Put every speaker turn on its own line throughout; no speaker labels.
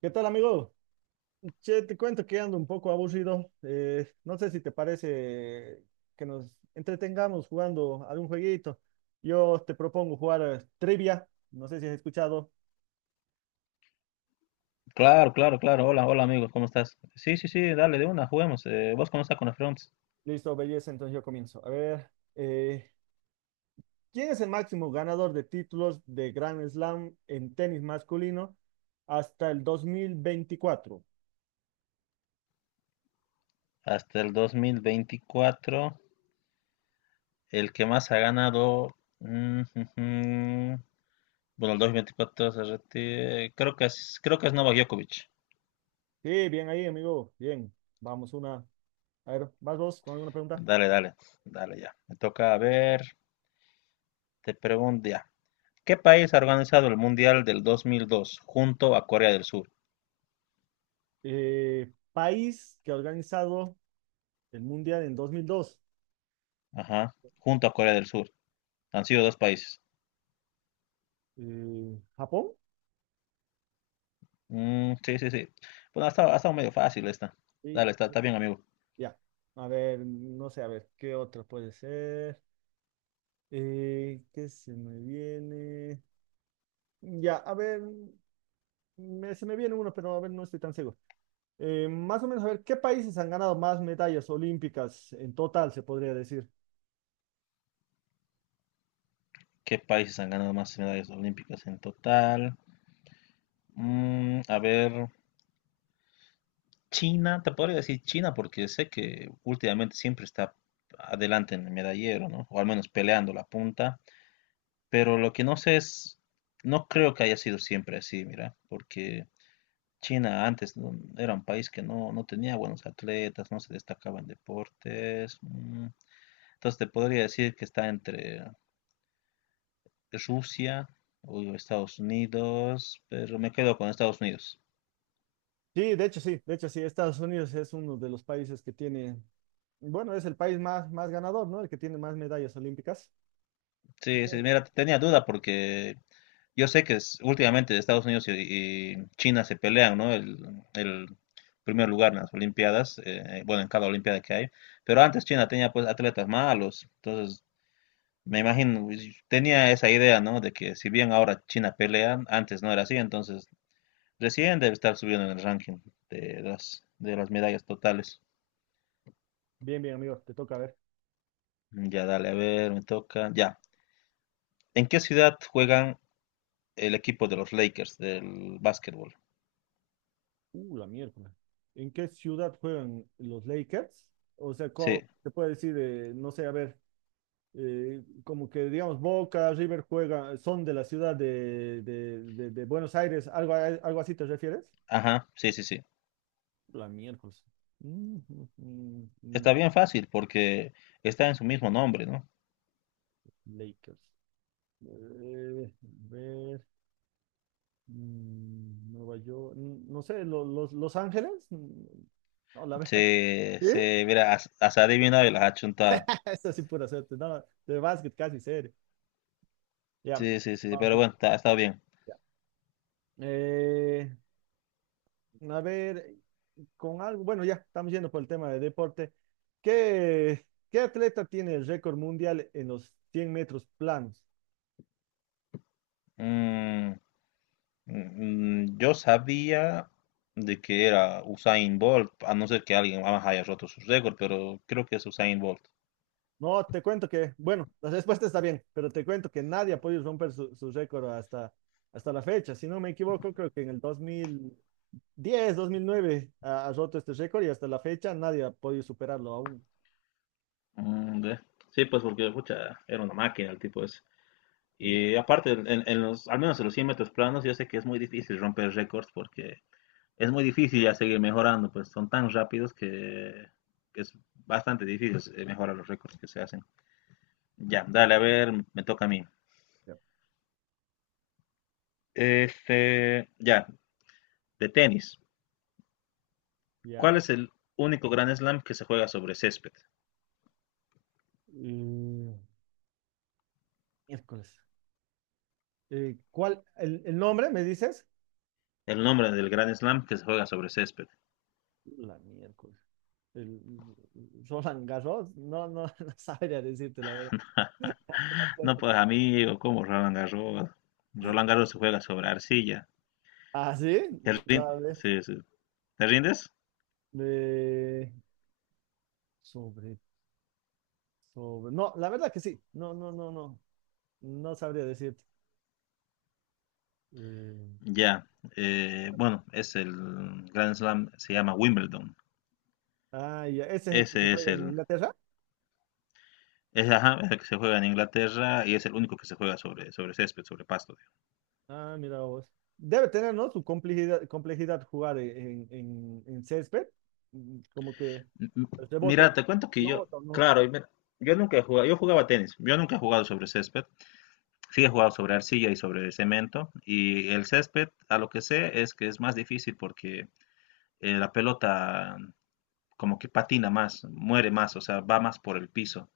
¿Qué tal, amigo? Che, te cuento que ando un poco aburrido. No sé si te parece que nos entretengamos jugando algún jueguito. Yo te propongo jugar trivia. No sé si has escuchado.
Claro, claro, claro. Hola, hola amigos, ¿cómo estás? Sí, sí, sí, dale de una, juguemos. ¿Vos cómo estás con la Fronts?
Listo, belleza, entonces yo comienzo. A ver, eh, ¿quién es el máximo ganador de títulos de Grand Slam en tenis masculino hasta el 2024?
Hasta el 2024, el que más ha ganado. Mm, jujum. Bueno, el 2024 se retira. Creo que es Novak Djokovic.
Sí, bien ahí, amigo. Bien, vamos una. A ver, ¿vas vos con alguna pregunta?
Dale, dale, dale ya. Me toca a ver, te pregunto ya. ¿Qué país ha organizado el Mundial del 2002 junto a Corea del Sur?
¿País que ha organizado el mundial en 2002?
Ajá, junto a Corea del Sur. Han sido dos países.
¿Japón?
Mm, sí, sí, sí. Bueno, ha estado medio fácil esta.
Sí.
Dale, está bien, amigo.
Ya. A ver, no sé, a ver, ¿qué otra puede ser? ¿Qué se me viene? Ya, a ver, se me viene uno, pero a ver, no estoy tan seguro. Más o menos, a ver, ¿qué países han ganado más medallas olímpicas en total, se podría decir?
¿Qué países han ganado más medallas olímpicas en total? Mm, a ver, China, te podría decir China porque sé que últimamente siempre está adelante en el medallero, ¿no? O al menos peleando la punta. Pero lo que no sé es, no creo que haya sido siempre así, mira, porque China antes no- era un país que no, no tenía buenos atletas, no se destacaba en deportes. Mm. Entonces te podría decir que está entre Rusia o Estados Unidos, pero me quedo con Estados Unidos.
Sí, de hecho sí, de hecho sí, Estados Unidos es uno de los países que tiene, bueno, es el país más, más ganador, ¿no? El que tiene más medallas olímpicas.
Sí, sí,
Bien,
mira, tenía duda porque yo sé que últimamente Estados Unidos y China se pelean, ¿no? El primer lugar en las Olimpiadas, bueno, en cada Olimpiada que hay, pero antes China tenía pues atletas malos, entonces me imagino, y tenía esa idea, ¿no? De que si bien ahora China pelea, antes no era así, entonces recién debe estar subiendo en el ranking de las medallas totales.
bien, bien, amigo, te toca a ver.
Ya, dale, a ver, me toca, ya. ¿En qué ciudad juegan el equipo de los Lakers del básquetbol?
La miércoles. ¿En qué ciudad juegan los Lakers? O sea,
Sí,
¿cómo se puede decir, no sé, a ver, como que digamos Boca, River juega, son de la ciudad de, de Buenos Aires, algo, algo así te refieres?
ajá, sí, sí, sí.
La miércoles. Mm, mm, mm, mm,
Está bien fácil porque está en su mismo nombre, ¿no?
Lakers. A ver, mm, Nueva York, mm, no sé, los Ángeles. Mm, no, la verdad.
Sí,
¿Sí?
se, mira, has adivinado y las has chuntado.
Esa sí pura suerte. No, de básquet casi serio. Ya.
Sí, sí, sí, pero bueno, está bien.
Ya. Eh, a ver, con algo, bueno, ya estamos yendo por el tema de deporte. ¿Qué atleta tiene el récord mundial en los 100 metros planos?
Mm, mm, yo sabía de que era Usain Bolt, a no ser que alguien más haya roto su récord, pero creo que es Usain Bolt.
No, te cuento que, bueno, la respuesta está bien, pero te cuento que nadie ha podido romper su récord hasta la fecha. Si no me equivoco, creo que en el 2010, 2009 ha roto este récord y hasta la fecha nadie ha podido superarlo aún.
Mm, ve. Sí, pues porque, pucha, era una máquina el tipo ese.
Sí, la-
Y aparte, en los, al menos en los 100 metros planos, yo sé que es muy difícil romper récords porque es muy difícil ya seguir mejorando, pues son tan rápidos que es bastante difícil mejorar los récords que se hacen. Ya, dale, a ver, me toca a mí.
Ya.
Este, ya, de tenis.
Ya.
¿Cuál es el único Grand Slam que se juega sobre césped?
Y, miércoles. ¿Cuál, el nombre, me dices?
El nombre del Grand Slam que se juega sobre césped.
La miércoles. El Roland Garros, no, no, no sabría decirte la verdad.
No, pues amigo, como Roland Garros. Roland Garros se juega sobre arcilla.
Ah, sí, no, a ver.
Sí, sí. ¿Te rindes?
eh, sobre, sobre. No, la verdad que sí. No, no, no, no. No sabría decirte. Eh,
Ya, bueno, es el Grand Slam, se llama Wimbledon.
ah, ya, ese es el que se
Ese es
juega en
el,
Inglaterra.
es, ajá, es el que se juega en Inglaterra y es el único que se juega sobre, sobre césped, sobre pasto. Digo.
Ah, mira vos. Debe tener, ¿no? Su complejidad, complejidad jugar en césped. Mm, como que
M- m-
el rebote,
Mira,
la
te cuento que yo,
pelota, ¿no?
claro, y mira, yo nunca he jugado, yo jugaba tenis, yo nunca he jugado sobre césped, sí he jugado sobre arcilla y sobre cemento, y el césped, a lo que sé, es que es más difícil porque la pelota como que patina más, muere más, o sea, va más por el piso.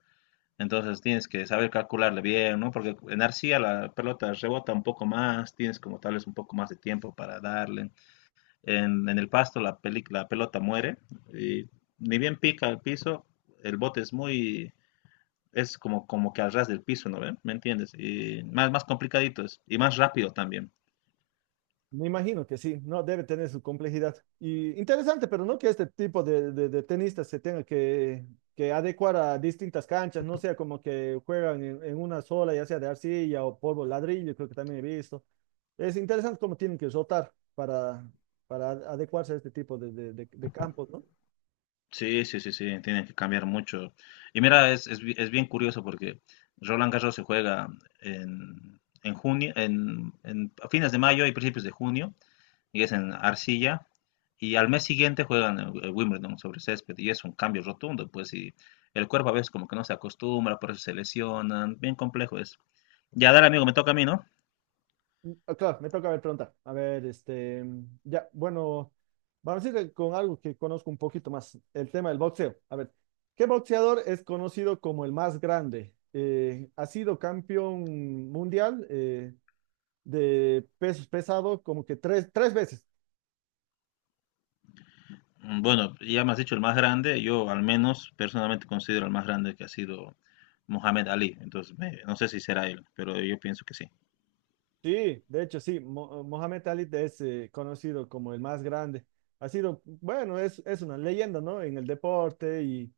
Entonces tienes que saber calcularle bien, ¿no? Porque en arcilla la pelota rebota un poco más, tienes como tal vez un poco más de tiempo para darle. En el pasto la pelota muere y ni bien pica el piso, el bote es muy, es como, como que al ras del piso, ¿no ven? ¿Me entiendes? Y más, más complicadito es, y más rápido también.
Me imagino que sí, no debe tener su complejidad. Y interesante, pero no que este tipo de, de tenistas se tenga que adecuar a distintas canchas, no sea como que juegan en una sola, ya sea de arcilla o polvo ladrillo, creo que también he visto. Es interesante cómo tienen que rotar para adecuarse a este tipo de, de campos, ¿no?
Sí, sí, sí, sí, tienen que cambiar mucho. Y mira, es bien curioso porque Roland Garros se juega en junio, a fines de mayo y principios de junio, y es en arcilla. Y al mes siguiente juegan Wimbledon sobre césped y es un cambio rotundo, pues, y el cuerpo a veces como que no se acostumbra, por eso se lesionan, bien complejo es. Ya, dale, amigo, me toca a mí, ¿no?
Ah, claro, me toca ver preguntar. A ver, este, ya, bueno, vamos a ir con algo que conozco un poquito más, el tema del boxeo. A ver, ¿qué boxeador es conocido como el más grande? Ha sido campeón mundial de pesos pesado como que tres veces.
Mm, bueno, ya me has dicho el más grande, yo al menos personalmente considero el más grande que ha sido Mohamed Ali, entonces no sé si será él, pero yo pienso que sí.
Sí, de hecho, sí, Mohamed Ali es conocido como el más grande. Ha sido, bueno, es una leyenda, ¿no? En el deporte y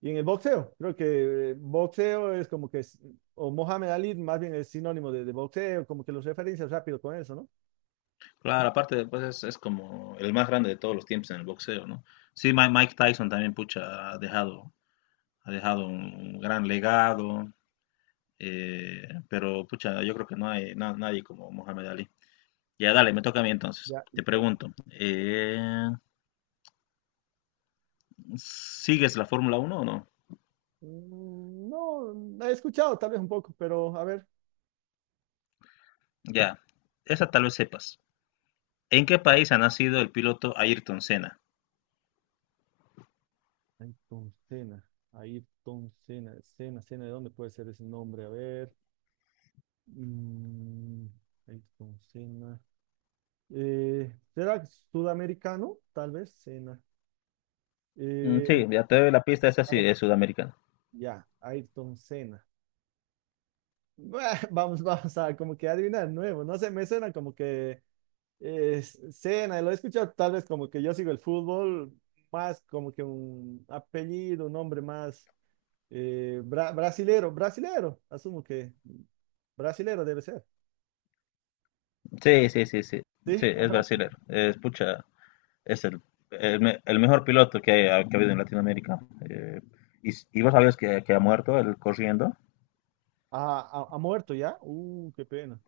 Y en el boxeo, creo que boxeo es como que, es- o Mohamed Ali más bien es sinónimo de boxeo, como que los referencias rápido con eso, ¿no?
Claro, aparte, pues es como el más grande de todos los tiempos en el boxeo, ¿no? Sí, Mike Tyson también, pucha, ha dejado un gran legado. Pero pucha, yo creo que no hay nadie como Mohamed Ali. Ya, dale, me toca a mí entonces.
Ya, y
Te
todo.
pregunto, ¿sigues la Fórmula Uno o no?
Mm, no, la he escuchado tal vez un poco, pero a ver.
Ya, esa tal vez sepas. ¿En qué país ha nacido el piloto Ayrton Senna?
Ayrton Senna, Ayrton Senna, Senna, Senna, ¿de dónde puede ser ese nombre? A ver. Mm, Ayrton Senna. ¿Será sudamericano? Tal vez, Senna.
Mm,
Eh,
sí, ya te doy la pista, esa
a
sí
ver,
es sudamericana.
ya, Ayrton Senna. Bah, vamos, vamos a como que adivinar nuevo. No sé, me suena como que eh, cena, lo he escuchado tal vez como que yo sigo el fútbol, más como que un apellido, un nombre más brasilero, brasilero, asumo que brasilero debe ser.
Sí, sí, sí, sí. Sí,
Sí,
es
ajá.
brasilero. Es, pucha, es el me- el mejor piloto que ha habido en Latinoamérica. Eh, y vos sabías que ha muerto él corriendo.
Ha muerto ya. Qué pena.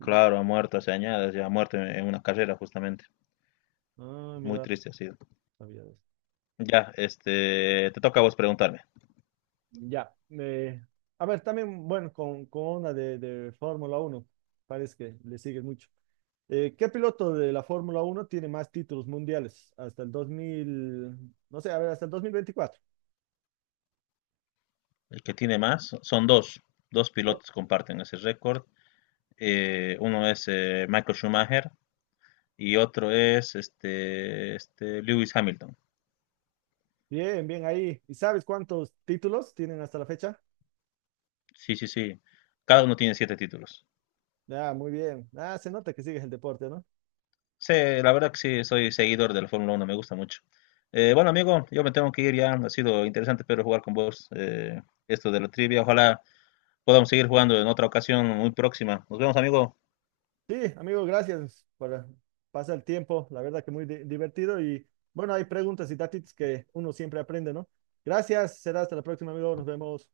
Uh,
Claro, ha muerto hace años, ya ha muerto en una carrera justamente.
ah,
Muy
mira,
triste ha sido.
sabía de eso.
Ya, este, te toca a vos preguntarme.
Ya. A ver, también, bueno, con una de Fórmula uno parece que le sigue mucho. ¿Qué piloto de la Fórmula Uno tiene más títulos mundiales hasta el 2000, no sé, a ver, hasta el 2024?
El que tiene más, son dos, dos
¿Eh?
pilotos comparten ese récord. Uno es Michael Schumacher y otro es este Lewis Hamilton.
Bien, bien ahí. ¿Y sabes cuántos títulos tienen hasta la fecha?
Sí, sí, sí. Cada uno tiene 7 títulos.
Ah, muy bien. Ah, se nota que sigues el deporte, ¿no?
Sí, la verdad que sí, soy seguidor de la Fórmula Uno, me gusta mucho. Bueno, amigo, yo me tengo que ir ya. Ha sido interesante, pero jugar con vos esto de la trivia. Ojalá podamos seguir jugando en otra ocasión muy próxima. Nos vemos, amigo.
Sí, amigo, gracias por pasar el tiempo. La verdad que muy divertido y bueno, hay preguntas y datos que uno siempre aprende, ¿no? Gracias, será hasta la próxima, amigo. Nos vemos.